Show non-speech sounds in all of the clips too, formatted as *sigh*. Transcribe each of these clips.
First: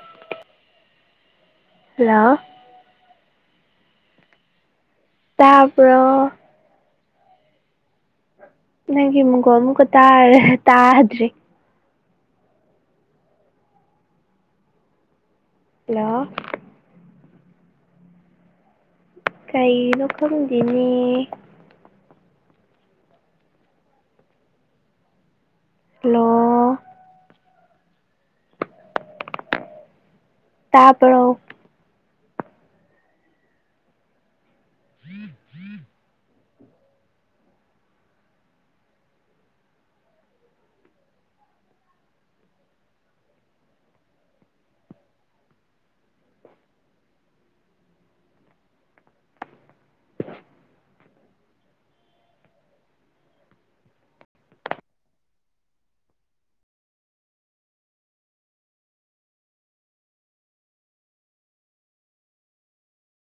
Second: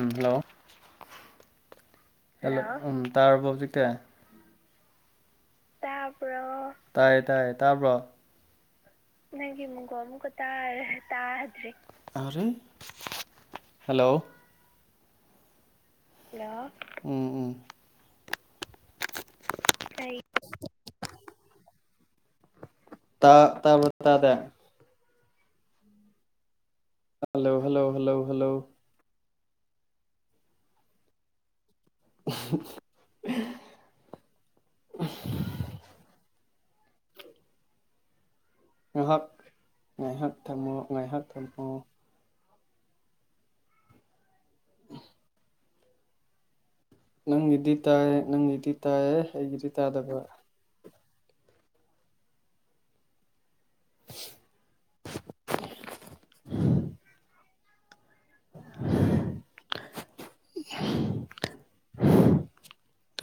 ꯎꯝ hello hello hello ꯎꯝ ꯇꯥꯔꯕꯣ ꯍꯧꯖꯤꯛꯇꯤ ꯇꯥꯕ꯭ꯔꯣ ꯇꯥꯏꯌꯦ ꯇꯥꯏꯌꯦ ꯇꯥꯕ꯭ꯔꯣ ꯅꯪꯒꯤ ꯃꯈꯣꯟ ꯑꯃꯨꯛꯀ ꯇꯥꯔꯦ ꯇꯥꯗ꯭ꯔꯦ ꯇꯥꯗ꯭ꯔꯤ ꯍꯜꯂꯣ ꯍꯜꯂꯣ ꯎꯝ ꯎꯝ ꯀꯩꯒꯤꯅꯣ ꯈꯪꯗꯦꯅꯦ ꯇꯥꯕꯔꯣ ꯇꯥꯕꯔꯣ hello hello hello hello hello ꯇꯥꯕꯔꯣ *inaudible* ꯎꯝ ꯎꯝ *inaudible* ꯉꯥꯏꯍꯥꯛ ꯉꯥꯏꯍꯥꯛ ꯊꯝꯃꯣ ꯉꯥꯏꯍꯥꯛ ꯊꯝꯃꯣ *inaudible* ꯅꯪꯒꯤꯗꯤ ꯇꯥꯏꯌꯦ ꯅꯪꯒꯤꯗꯤ ꯇꯥꯏꯌꯦ ꯑꯩꯒꯤꯗꯤ ꯇꯥꯗꯕ *inaudible*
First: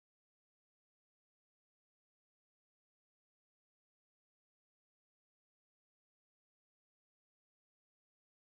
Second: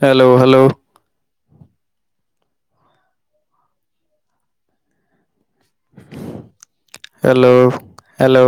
*inaudible* ꯍꯜꯂꯣ ꯍꯜꯂꯣ ꯍꯜꯂꯣ ꯍꯦꯜꯂꯣ